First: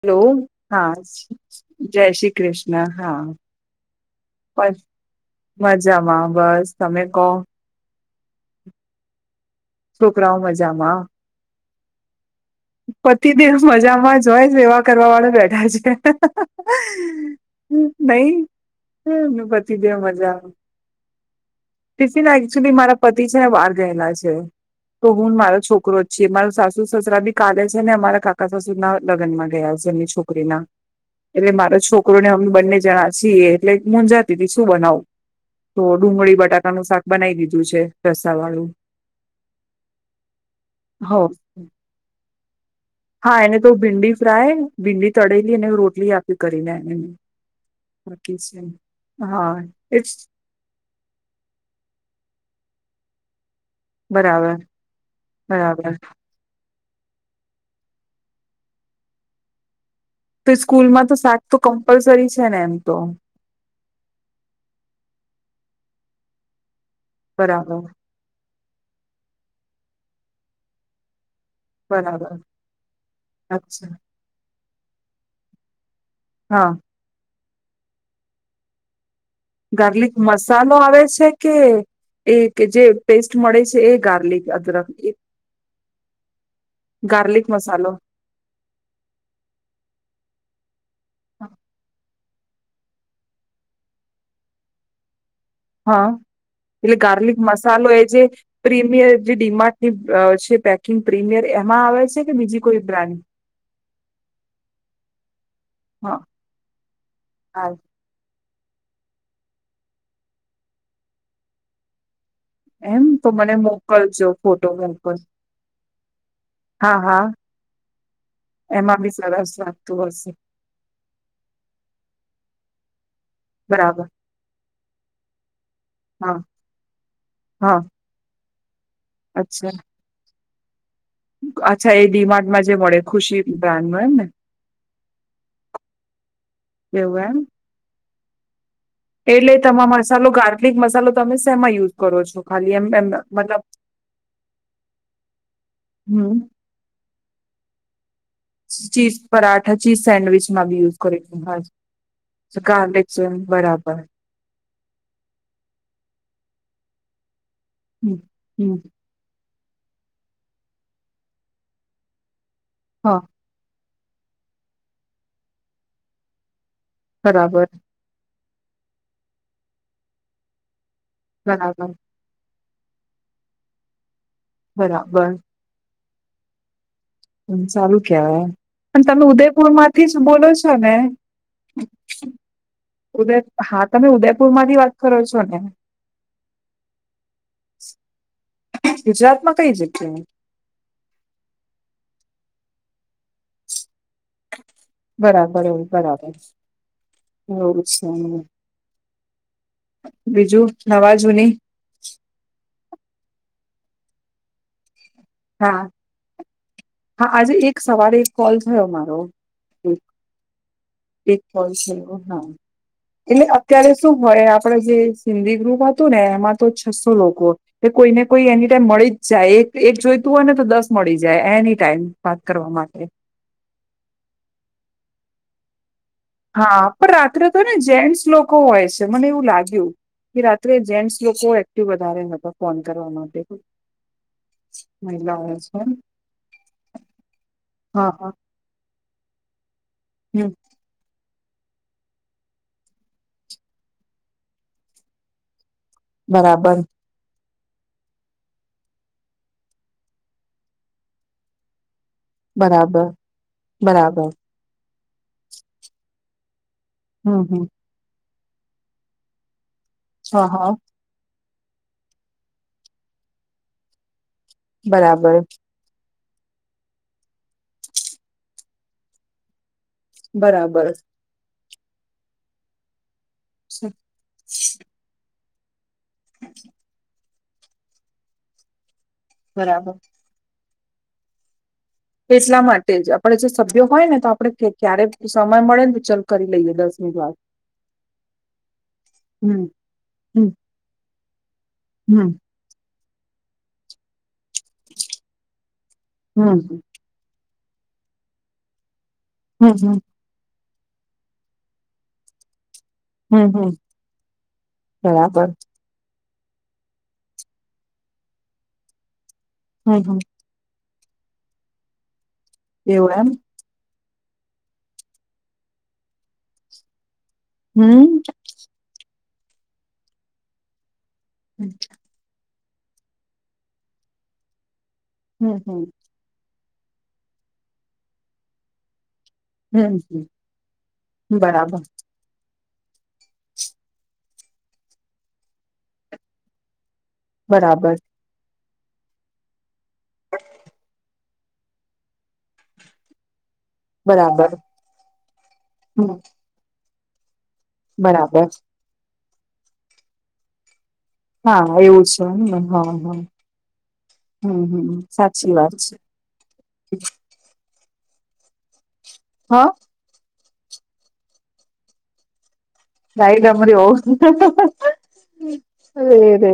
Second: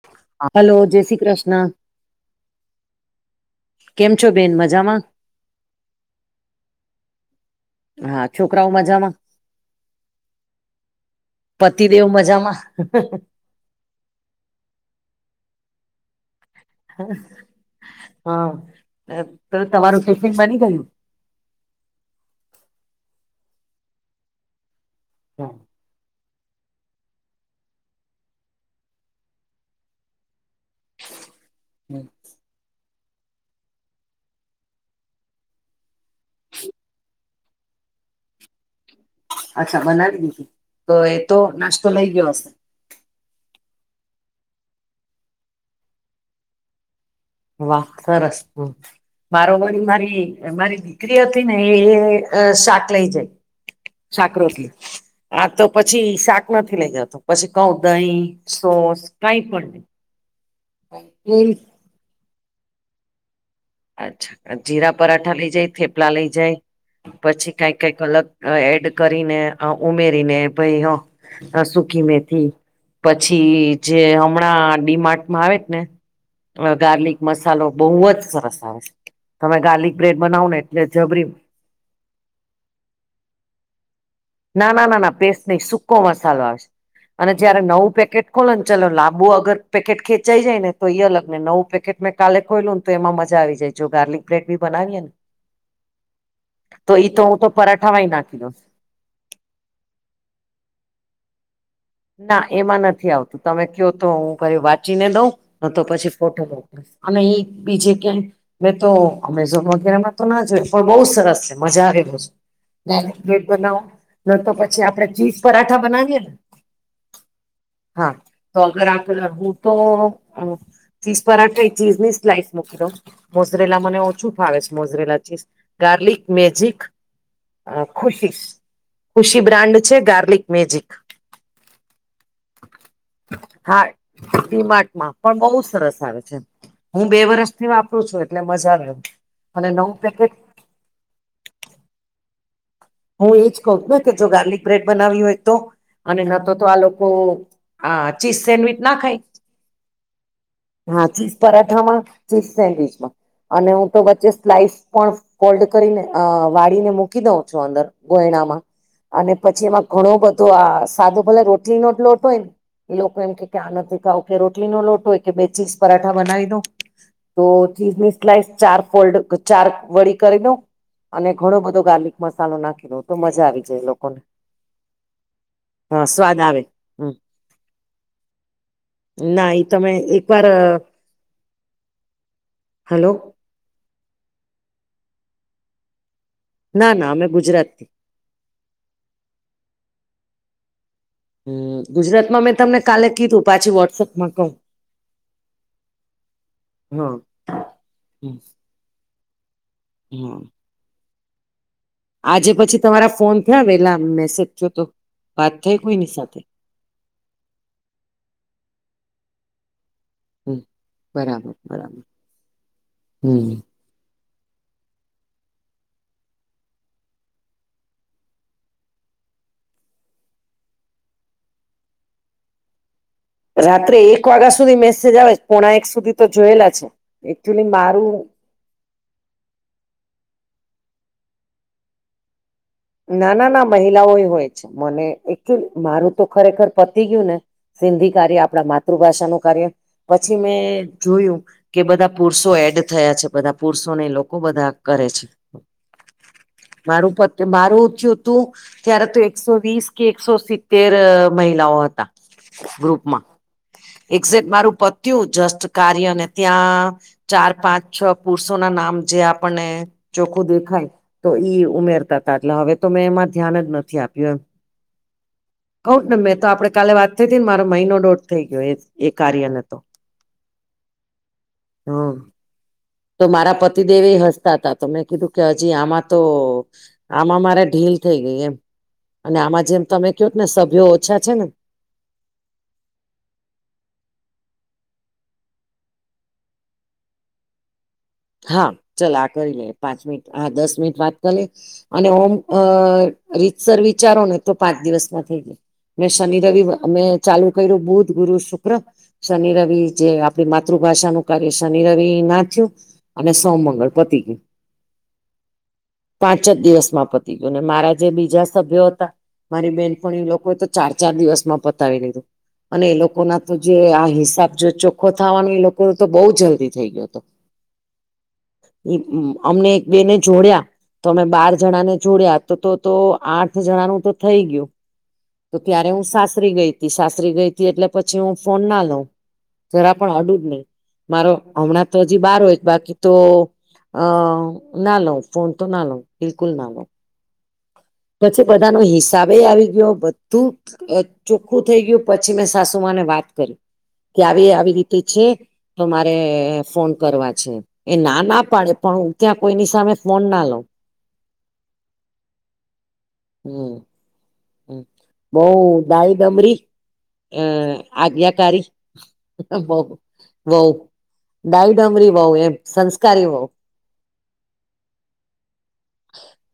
Hello, hello હા જય શ્રી કૃષ્ણ જય શ્રી કૃષ્ણ હા. કેમ છો બેન બસ મઝામાં. મજામાં બસ તમે કહો. હા છોકરાઓ મજામાં છોકરાઓ મજામાં. પતિદેવ મજામાં? પતિદેવ મજામાં જ‌ ઓય સેવા કરવા વાળા બેઠા છે. નઈ, હા હ ને તો પતિદેવ તમારું ટિફિન મજામાં. બની ગયું ટિફિનઆ એકચુલી મારા પતિ છે ને બાર ગયેલા છે. તો હું ન મારો છોકરો જ છીએ, મારા સાસુ-સસરા બી કાલે છે ને અમારા કાકા સસુરના લગનમાં ગયા છે એમની છોકરીના. એટલે મારો છોકરોને અમે બંને જણા છીએ એટલે મુંજાતી અતી શું બનાવું. તો ડુંગળી-બટાકાનું શાક બનાઈ દીધું છે રસા વાળું. અચ્છા, બનાવી દીધુ. તો એ હો તો નાસ્તો લઈ ગીયો હશે. હા, એને તો ભીંડી ફ્રાય, ભીંડી તળેલી અને રોટલી આપી કરીને એને. વાહ, બાકી સરસ છે હા મારો [unintelligible] એજ મારી. મારી દીકરી હતીને એ અ શાક લઈ જાય. બરાબર શાક-રોટલી, આ તો બરાબર પછી શાક નથી લેઈ જાતો, પછી કૌઉ દઈ, સોસ કાઈ પણ નઈ. તો સ્કૂલમાં તો શાક તો કમ્પલસરી છે ને એમ તો. અચ્છા, જીરા પરાઠા લેઈ જાય, થેપલા લેઈ જાય, પછી બરાબર કાઈ કાઈક અલગ. અ એડ કરીને, અ ઉમેરીને, ભઈ, હ, અ સૂખી બરાબર મેથી, પછી અચ્છા જે હમણાં ડીમાર્ટ મા આવેક ને, હા અ ગાર્લિક મસાલો બઉવ જ સરસ આવે છે. તમે ગાર્લિક બ્રેડ બનાવો ને મસાલો એટલે આવે છે જબરી કે એ કે જે પેસ્ટ મળે છે એ ગાર્લિક? ના અદરક -ના- ના -ના, પેસ્ટ નઈ, સૂકો મસાલો આવે છે અને ગાર્લિક જયારે મસાલો નવું પેકેટ ખોલને ચલો લાંબુ અગર પેકેટ ખેંચાઈ જાય ને તો, ઈ અલગ ને નવું પેકેટ મે કાલે ખોયલું ને તો એમાં મજા આવી જાય, જો ગાર્લિક બ્રેડ ભી બનાવીએ ને? હા, તો એટલે ઈ તો હું ગાર્લિક તો મસાલો એ પરાઠામાંય જે નાખી દઉં પ્રીમિયર જે ડીમાર્ટની અ છે પેકિંગ પ્રીમિયર એમાં આવે છે? કે ના, બીજી કોઈ એમાં નથી બ્રાન્ડ આવતું, તમે ક્યો તો હું કઈ વાંચીને દઉં, કાતો પછી હા ફોટો મોકલું? અને ઈ હા બીજે ક્યાંય મેં તો અમેઝોન વગેરેમાં તો ના જોય પણ બઉ સરસ છે, મજા આવે દોસ એમ ગાર્લિક તો બ્રેડ મને બનાવો મોકલજો ન તો ફોટો પછી આપડે મોકલ ચીઝ પરાઠા બનાવીયે ને? હા હા. હા તો અગર એમાં બી આપડે હું સરસ તો લાગતું હશે અ ચીઝ પરાઠા એક ચીઝની સ્લાઇસ મુંકી દઉ મોઝરેલા મને બરાબર ઓછું ફાવે છે, મોઝરેલા ચીઝ, ગાર્લિક હા મેજિક અ હા ખુશીસ ખુશી અચ્છા બ્રાન્ડ છે, ગાર્લિક મેજિક. અચ્છા એ ડીમાર્ટ માં જે મળે ખુશી હા બ્રાડનું એમ ને? ડીમાર્ટમાં પણ બહુ એવું એમ? તે વાપરું છું એટલે મજા લેમ એટલે તમા મસાલો, ગાર્લિક મસાલો તમે શેમાં યુઝ કરો છો? ખાલી એમ એમ મતલબ પકવે કે જો ગાર્લિક બ્રેડ બનાવી હોય તો અને હમ ના તો તો આ લોકો આ ચીઝ સેન્ડવીચના ચીઝ ખાય પરાઠા ચીઝ સેન્ડવીચમાં બી યુઝ હા કરી ચીઝ હા પરાઠામાં ચીઝ, ગાર્લિક સેન્ડવીચમાં છે અને હું બરાબર તો વચ્ચે સ્લાઈસ પણ કોલ્ડ કરીને અ વાળીને મૂકી દઉ છું અંદર હમ ગોયણામાં હમ અને પછી એમાં ઘણો બધો આ સાદો ભલે રોટલી નો જ લોટ ઓય ન, એ હા લોકો એમ કે કે આ નથી ખાઉ કે રોટલીનો લોટો ઓય કે બે ચીઝ પરાઠા બનાવી દઉ? તો બરાબર ચીઝની સ્લાઇસ ચાર ફોલ્ડ, ચાર વળી કરી દઉ, અને ઘણો બધો બરાબર ગાર્લિક મસાલો નાખી દો તો મજા આવી જાય લોકો ને બરાબર. હા સ્વાદ આવે. હમ સારું કહેવાય અન તમે ના એ ઉદયપુર તમે માંથી જ એક વાર બોલો છો ને? હાલો. ઉદય હા તમે ઉદયપુર માંથી વાત કરો છો ને? ના ના અમે ગુજરાતથી ગુજરાતમાં કઈ જગ્યાએ? હ ગુજરાતમાં મેં તમને કાલે કીધું પાછી વોટ્સપમાં કઉું બરાબર એવુ બરાબર હા એવુ છે, એમ ને હા બીજું નવા જૂની આજે પછી તમારા ફોન થયા વેલા મેસેજ થયો તો વાત હા થય કોઈની સાથે? હા આજે એક સવારે એક કોલ થયો મારો હમ એક બરાબર કોલ બરાબર થયો હા એટલે હમ અત્યારે શું હોય આપડે જે સિંધી ગ્રુપ હતું ને એમાં તો છસો લોકો તે કોઈને કોઈ એની ટાઈમ મળી જ જાય એક એક જોઈ તું અને તો દસ મળી જાય એની ટાઈમ વાત કરવા માટે રાત્રે એક વાગા સુધી મેસેજ આવે પોણા એક સુધી તો જોયેલા હા છે પણ રાત્રે એકચુલી તોને મારું જેન્ટસ લો કો હોય છે, મને એવું લાગ્યું કે રાત્રે જેન્ટસ લોકો એક્ટિવ વધારે નત ના ના ના મહિલાઓ હોય મને મહિલાઓ હોય એક્ચ્યુલ છે મારું તો ખરેખર પતી ગયું ને સિંધી હા હા કાર્ય આપણા માતૃભાષાનું કાર્ય પછી હમ મેં જોયું કે બધા પુરુષો એડ થયા છે, બધા પુરુષોને એલોકો બધા કરે છે. બરાબર. મારું પ મારું ઊ થયું હતું ત્યારે તો એકસો વીસ કે એકસો સિત્તેર મહિલાઓ હતા. બરાબર. બરાબર એક્ઝેકટ મારું પત્યું જસ્ટ કાર્યને ત્યાં હમ ચાર હમ પાંચ છ પુરુષો ના નામ જે આપણને ચોખ્ખું હા હા દેખાય તો ઈ ઉમેરતા એટલે હવે તો મેં એમાં ધ્યાન આપ્યું એમ. બરાબર. કઉ ને મેં તો આપડે કાલે વાત થઈ હતી ને મારો મહિનો દોઢ થઈ ગયો એ કાર્ય ને તો. બરાબર. હ. તો મારા પતિદેવ એ હસતા હતા તો મેં કીધું કે હજી આમાં તો આમાં મારા ઢીલ થઈ ગઈ એમ અને આમાં જેમ બરાબર તમે કહોત ને સભ્યો ઓછા છે ને એટલા માટે જ આપણેે જે સભ્ય હોય ને તો આપડે ક્યારે સમય મળે ને ચાલ કરી લઈએ દસ મિનટ વાર. હા ચાલ આ કરી હમ લે પાંચ મિનિટ હા હમ દસ મિનિટ વાત કરી લે અને ઓમ હમ અ રીતસર વિચારો ને તો પાંચ દિવસમાં થઈ જાય શનિ હમ રવિ અમે. ચાલુ કર્યું બુધ, ગુરુ, શુક્ર, શનિ હમ રવિ હમ જે તે માતૃભાષાનુંકાર્ય શનિ રવિ મા થયું. અને હમ સોમ, હમ મંગળ પતિ ગયું. બરાબર પાંચ જ દિવસમાં પતી ગય અને મારા જે બીજા સભ્યો હતા મારી હમ હમ બેનપણી લોકો તો ચાર ચાર દિવસમાં પતાવી લીધું અને એ એવું લોકો એમ ના તો જે આ હિસાબ જો ચોખ્ખો થવાનો એ લોકો તો બહુ જલ્દી થઈ ગયો હતો. હમ. અમને એક બે ને જોડયા તો અમે બાર જણા ને જોડયા. તો તો આઠ જણા નું તો થઈ ગયું હમ તો ત્યારે હું સાસરી ગઈ. ઈ સાસરી ગઈ તી એટલે પછી હું ફોન ના લઉ. જરા હમ પણ હમ અડું જ નહી મારો બરાબર હમણાં તો જ ઈ બાર હોય બાકી તો અ ના લઉ ફોન તો ના લઉ બિલકુલ ના લઉ. બરાબર. પછી બધાનો હિસાબે આવી ગયો, બધું. ચોખ્ખું થઈ ગયું પછી મેં સાસુમાને વાત કરી. ક્યારે બરાબર આવી રીતે છે તો હમ મારે ફોન કરવા છે. એ ના ના બરાબર પાડે પણ હું ત્યાં કોઈની સામે ફોન ના લઉં. હા એવું છ નઈ [unintelligible] હમ બઉ વાત છે ડાઈ ડમરી. અ આજ્ઞાકારી હા બહુ. વહુ ડાઈ ડમરી વહુ એમ. ડાઈ ડમરી વહુ.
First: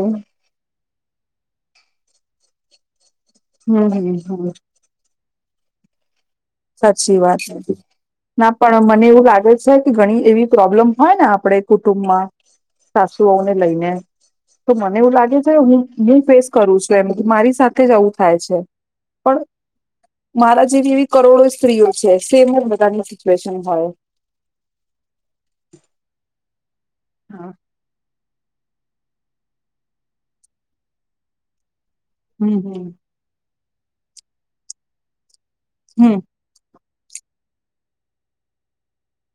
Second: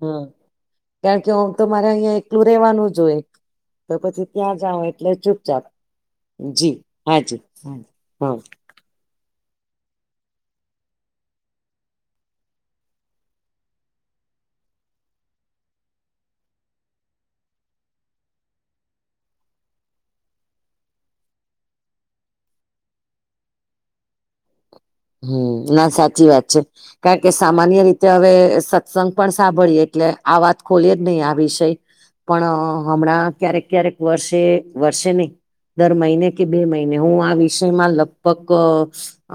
હમ કારણ કે હું તો મારે અહિયાં એકલું રહેેવાનું જ હોય. તો હમ પછી હમ ત્યાં જાઊ એટલે ચુપચાપ. જી સાચી હાજી વાત લાગી. હા ના પણ મને એવું લાગે છે કે, ઘણી એવી પ્રોબ્લેમ હોય ને આપણે કુટુંબમાં. સાસુ વહુ ને લઈને. તો મને એવું લાગે છે, હ હું ફેસ કરું છુ એમ કે મારી સાથે જવું થાય છે. પણ, મારા જેવી એવી. કરોડો સ્ત્રીઓ છે. સેમ જ બધાની સિચ્યુએશન હોય. હમ ના સાચી વાત છે કારણ કે હા સામાન્ય રીતે હવે સત સંગ પણ સાંભળીએ એટલે આ વાત ખોલી એ જ નહી આ વિષયને હમ પણ હમ હમણાં ક્યારેક ક્યારેક વર્ષે વર્સે નહી દર હમ મહિને કે બે મહિને હું આ વિષયમાં લગભગ અ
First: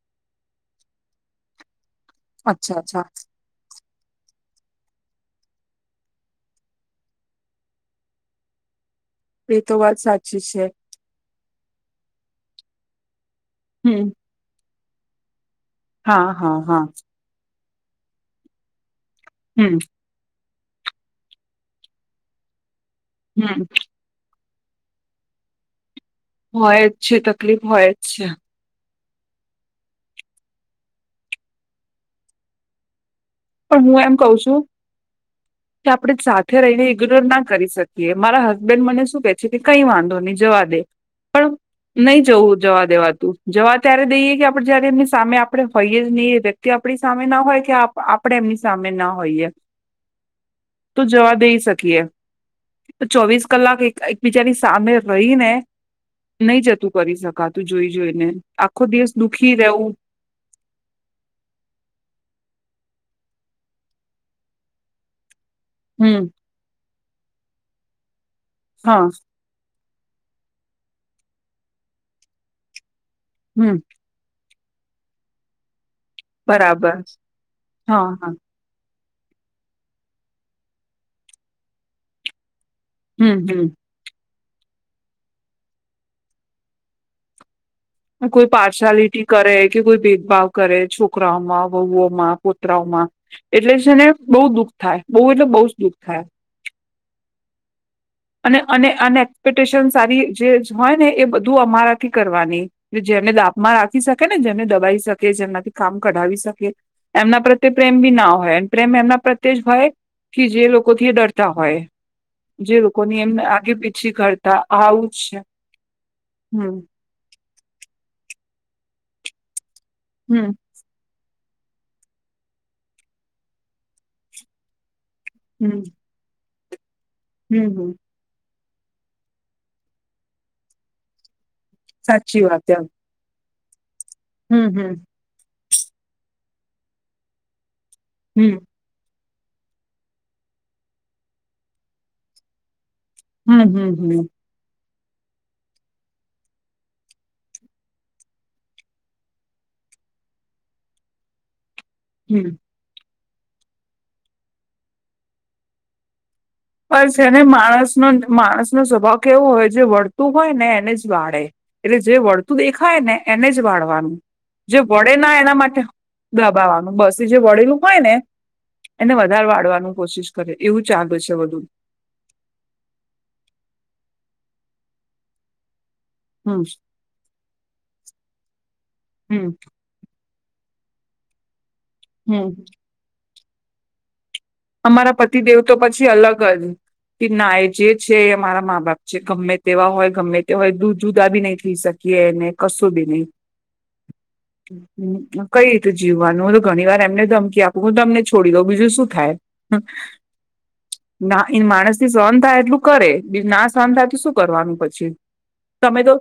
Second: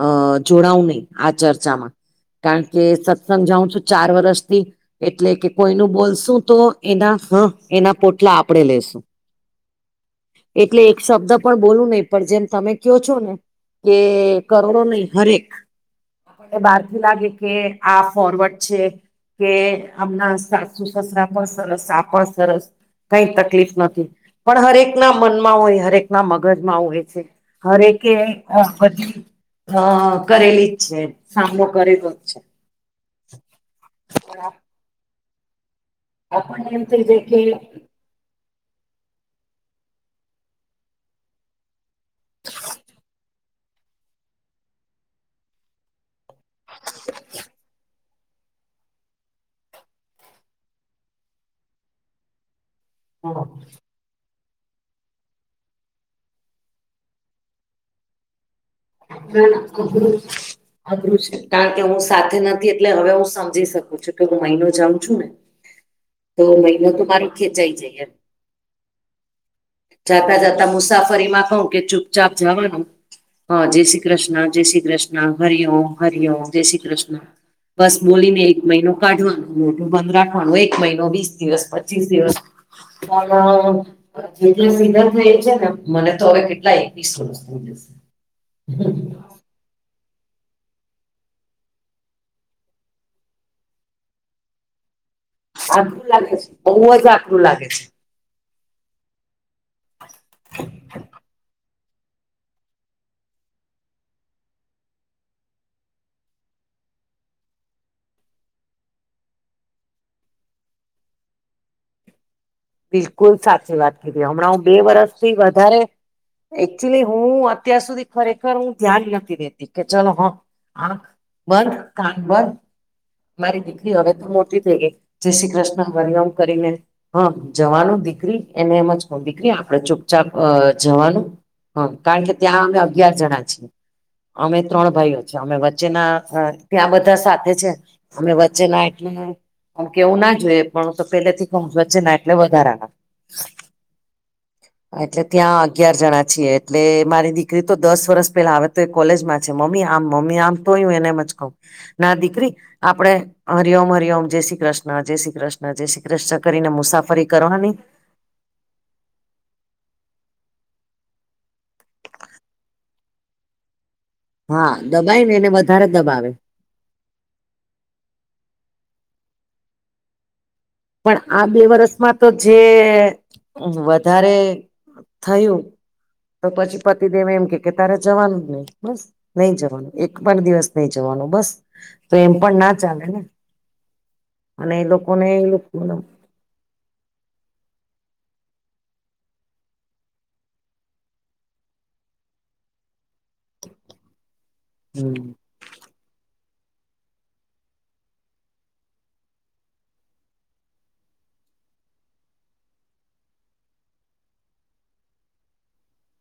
અ જોડાવું નહી આ ચર્ચામાં કારણ અચ્છા કે અચ્છા સત્સંગ જાઉં છું ચાર વર્ષથી એટલે કે કોઈનું બોલશું તો એના હ એના પોટલા આપણેે લેેશું એ તો વાત સાચી છે. શબ્દ પણ બોલું નહી પણ જેમ તમે કો છો ને કે હમ કરોડો નહી હરેક હા હા બહાર હા થી લાગે કે આ ફોરવડ છે કે હમ આમના સાસુ સસરા પણ સરસ આ પણ સરસ કઈ હમ તકલીફ નથી. પણ હરેક ના મનમાં હોય હરેક ના મગજમાં આવુ જ હોય છે તકલીફ હોય હરેકે જ છે હા બધી અ કરેલી જ છે સામનો કરેલો જ છે. પણ હું એમ કઉ પણ છું કે આપણે સાથે આપણને એમ રહીને થઈ ઇગ્નોર જાય કે ના અ, કરી શકીએ. કે મારા હસબન્ડ મને શું કે છે કે કઈ વાંધો નહી જવા દે પણ નહી જવું જવા દેવા તું જવા ત્યારે દઈએ કે આપડે જયારે એમની સામે આપડે હોઈએ જ નહીએ તે આપણી સામે ના હોય કે આપ આ પણ એમની સામે ના હોઈએ તો જવા દઈ શકીએ. ચોવીસ ના, કલાક એક બિજાની સામે રહીને નઈ જતું કરી શકાતું જોઈ જોઈને આખો દિવસ દુઃખી ના, રહેવું અઘરું અઘરું છે કારણ કે હું સાથે નથી એટલે હવે હું સમજી શકું છું કે હું મહિનો જાઉં છું ને હમ્મ. તો મહિનો તો મારો ખેંચાઈ જાય એમ હા. જાતા જતા મુસાફરી માં કઉ કે ચુપચાપ જવાનું હ હમ જેસી કૃષ્ણ જય શ્રી કૃષ્ણ હરિ ઓમ હરિ ઓમ જય શ્રી બરાબર કૃષ્ણ બસ હા હા બોલીને એક મહિનો કાઢવાનું મોઢુ બંધ રાખવાનું એક મહિનો વીસ દિવસ પચીસ દિવસ હમ હમ [unintelligible] સીધા થઈ છે ને મને તો હવે કેટલા એકવીસો થઈ જશે કોઈ પાર્શલિટી કરે કે કોઈ ભેદભાવ કરે છોકરાઓમાં વહુઓમાં પુત્રરાઓમાં એટલે છે ને બહુ દુઃખ થાય બહુ એટલે બહુ જ આકરું દુઃખ થાય લાગે છે બહુ જ આકરું લાગે છે. અને અને અને એક્સપેક્ટેશન સારી જે હોય ને એ બધું અમારા નક્કી કરવાની જેમને દાબમાં રાખી શકે ને જેમને દબાવી શકે જેમનાથી કામ કઢાવી શકે એમના પ્રત્યે પ્રેમ ભી ના હોય પ્રેમ એમના પ્રત્યે જ હોય થી જે લોકો થી ડરતા હોય જે લોકોની બિલકુલ એમ આગે સાચી વાત પીછી કીધી હમણાં કરતા હું બે આવું જ વરષથી છે વધારે હમ એકચુલી હું અત્યાર સુધી ખરેખર હું ધ્યાન નથી દેતી કે ચલો હા. હમ આંખ બંધ કાન બંધ મારી દીકરી હવે મોટી થઈ ગઈ જય શ્રી હમ કૃષ્ણ વંદન કરીને હમ્મ હમ હમ જવાનું દીકરી એને એમજ કઉ દીકરી આપડે ચુપચાપ જવાનું હમ્મ કારણ કે સાચી ત્યાં વાત અમે એમ અગિયાર જણા છીએ અમે હમ ત્રણ હમ ભાઈઓ અમે વચ્ચેના ત્યાં બધા સાથે છે અમે હમ વચ્ચેના એટલે મ કે એવું ના જોઈએ પણ તો પેલેથી કવ વચે ના એટલે વધારા ના હમ હમ હમ એટલે ત્યાં અગિયાર જણા છીએ એટલે મારી દીકરી તો દસ વર્ષ પેલા આવે તો કોલેજમાં છે મમ્મી આમ મમ્મી આમ તોયું એને એમ જ કહુ ના દીકરી હમ આપડે હરિ ઓમ, હરિ ઓમ, જય શ્રી કૃષ્ણ, જય શ્રી કૃષ્ણ જય શ્રી કૃષ્ણ કરીને મુસાફરી કરવાની. ન માણસનો સ્વભાવ કેવો હોય જે વળતું હોય ને એને જ વાળે. એટલે જે વળતું દેખાયને એને જ વાળવાનું. હા જે દબાય વડેના ને એને એના માટે વધારે દબાવે દબાવાનું બસ. જે વળેલું હોય ને એને વધારે વાળવાનું કોશિશ કરે એવું ચાલે પણ છે આ વધુ બે વર્ષમાં તો જે વધારે થયું. તો હમ પછી પતિદેવ એમ કે કે તારે જવાનું જ નહી બસ. હમ નહી જવાનું. એક પણ દિવસ નહિ જવાનું બસ તો એમ હમ પણ ના ચાલેને. અમારા પતિદેવ તો પછી અલગ જ. કે ના એ જે છે એ અમારા મા બાપ છે ગમે તેવા હોય ગમે તે હોય દુ જુદા ભી નહી થઈ શકે. કેને કશું ભી નહી. હમ કઈ રીતે જીવવાનું ઘણી વાર એમને ધમકી આપું હું તમને છોડી દઉં બીજું શું થાય. [unintelligible] ના, ઈ માણસથી સહન થાય એટલું કરે બીજું ના સહન થાય તો શું કરવાનું પછી. તમે તો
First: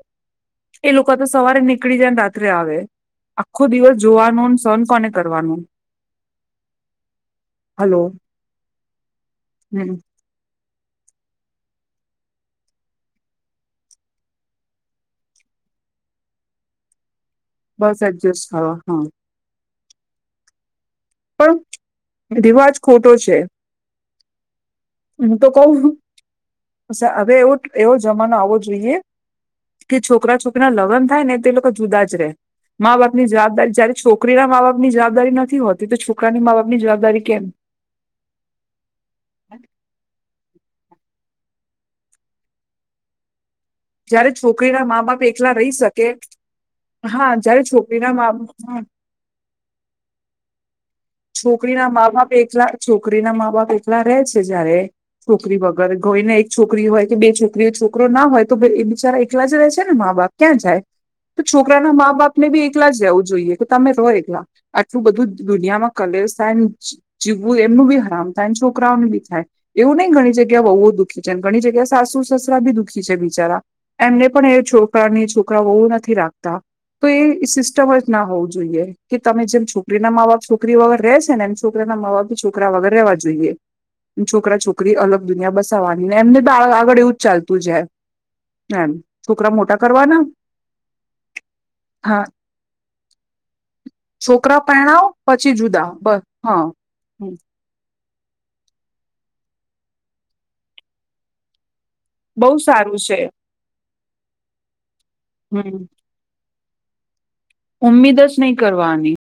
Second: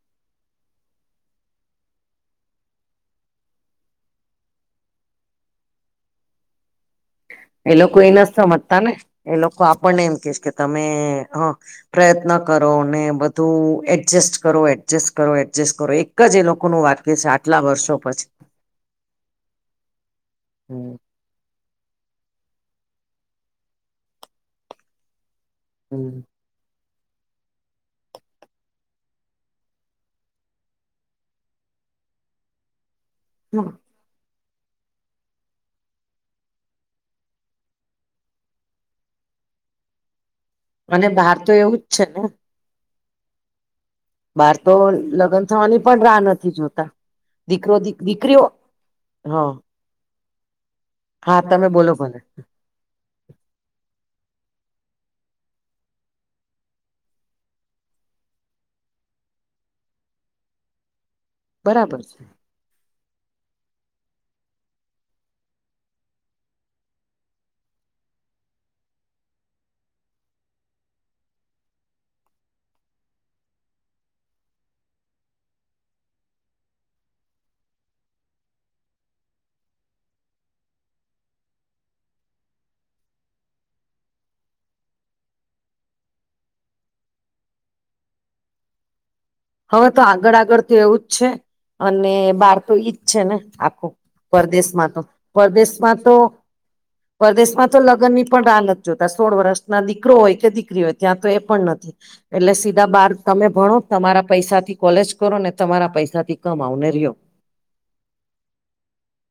એ લોકો તો સવારે નીકળી જાયને રાત્રે આવે. આખો દિવસ જોવાનું અને સહન કોને કરવાનું. એ લોકો હલો એના સમજતાને એ લોકો હમ આપણને એમ કેશ કે તમે હ પ્રયત્ન કરો ને બધું એડજસ્ટ કરો એડજસ્ટ કરો એડજસ્ટ કરો એક જ એ લોકોનું વાત કે સાટલા વર્ષો બસ પછી, એડજસ્ટ થવા હા હમ. પણ દીવાજ ખોટો છે, હું તો કઉ... હમ.. હવે એવો એવો જમાનો આવો જોઈએ. કે છોકરા છોકરાના લગ્ન થાયને તે લોકો જુદા જ રહેે. મા બાપની હમ જવાબદારી જયારે છોકરીના મા બાપની જવાબદારી નથી હોતી. તેતો છોકરાની મા બાપની જવાબદારી કેમ. અને બાહર તો એવું જ છે ને. જયારે બહાર તો છોકરીના મા બાપ લગ્ન એકલા રય થવાની પણ શકે રાહ નથી જોતા હા, જયારે દીકરો દી છોકરી ના મા દીકરીઓ [unintelligible] હ. હા તમે છોકરીના બોલો મા ભલે બાપ એકલા, છોકરીના મા બાપ એકલા રે છે જારે છોકરી વગર કોઈને એક છોકરી હોય કે બે છોકરી, છોકરો ના હોય તો બે એ બિચારા એકલા જ રે છે ને મા બાપ. ક્યાં જાય તો છોકરાના બરાબર મા છે બાપને બી... એખલા જ રેવું જોઈએ તો તમે રહો એકલા, આટલું બધું દુનિયામાં... કલેશ થાય ન જીવું એમનું બી હરામ થાય ને છોકરાઓનું બી થાય. એવું નય ઘણી જગ્યા વંવો દુખી છેને ઘણી જગ્યાએ સાસુ સસરા બી દુઃખી છે બિચારા. એમને પણ એ છોકરાની છોકરાઓ વહું નથી રાખતા. તો એઈ સિસ્ટમ જ ના હોવું જોઈએ, કે તમે જેમ છોકરીના મા બાપ છો કરી વગર રે છે ને એમ છોકરાના મા બાપ બી છોકરા વગર રેવા જોઈએ. છોકરા છોકરી અલગ દુનિયા બસવાનીને એમને બાળ આગળ એવું જ ચાલતું જાય. નેમ. હવે તો આગળ આગળ તો એવું જ છે. અને હા બાર તો ઈજ છે ને આખું, પરદેશમાં તો પરદેશમાં તો... હ. પરદેશ માં તો લગ્નની પણ રાહ નથ જોતા, સોળ વર્ષના દીકરો હોય કે દીકરી હોય ત્યાં તો એ પણ ન થી. એટલે બહુ સીધા સારું બાર છે તમે ભણો, તમારા પૈસા થી કોલેજ કરો, ને હમ તમારા પૈસા થી કમાઓ, ને રિઓ. ઉમ્મીદ જ નય કરવાની.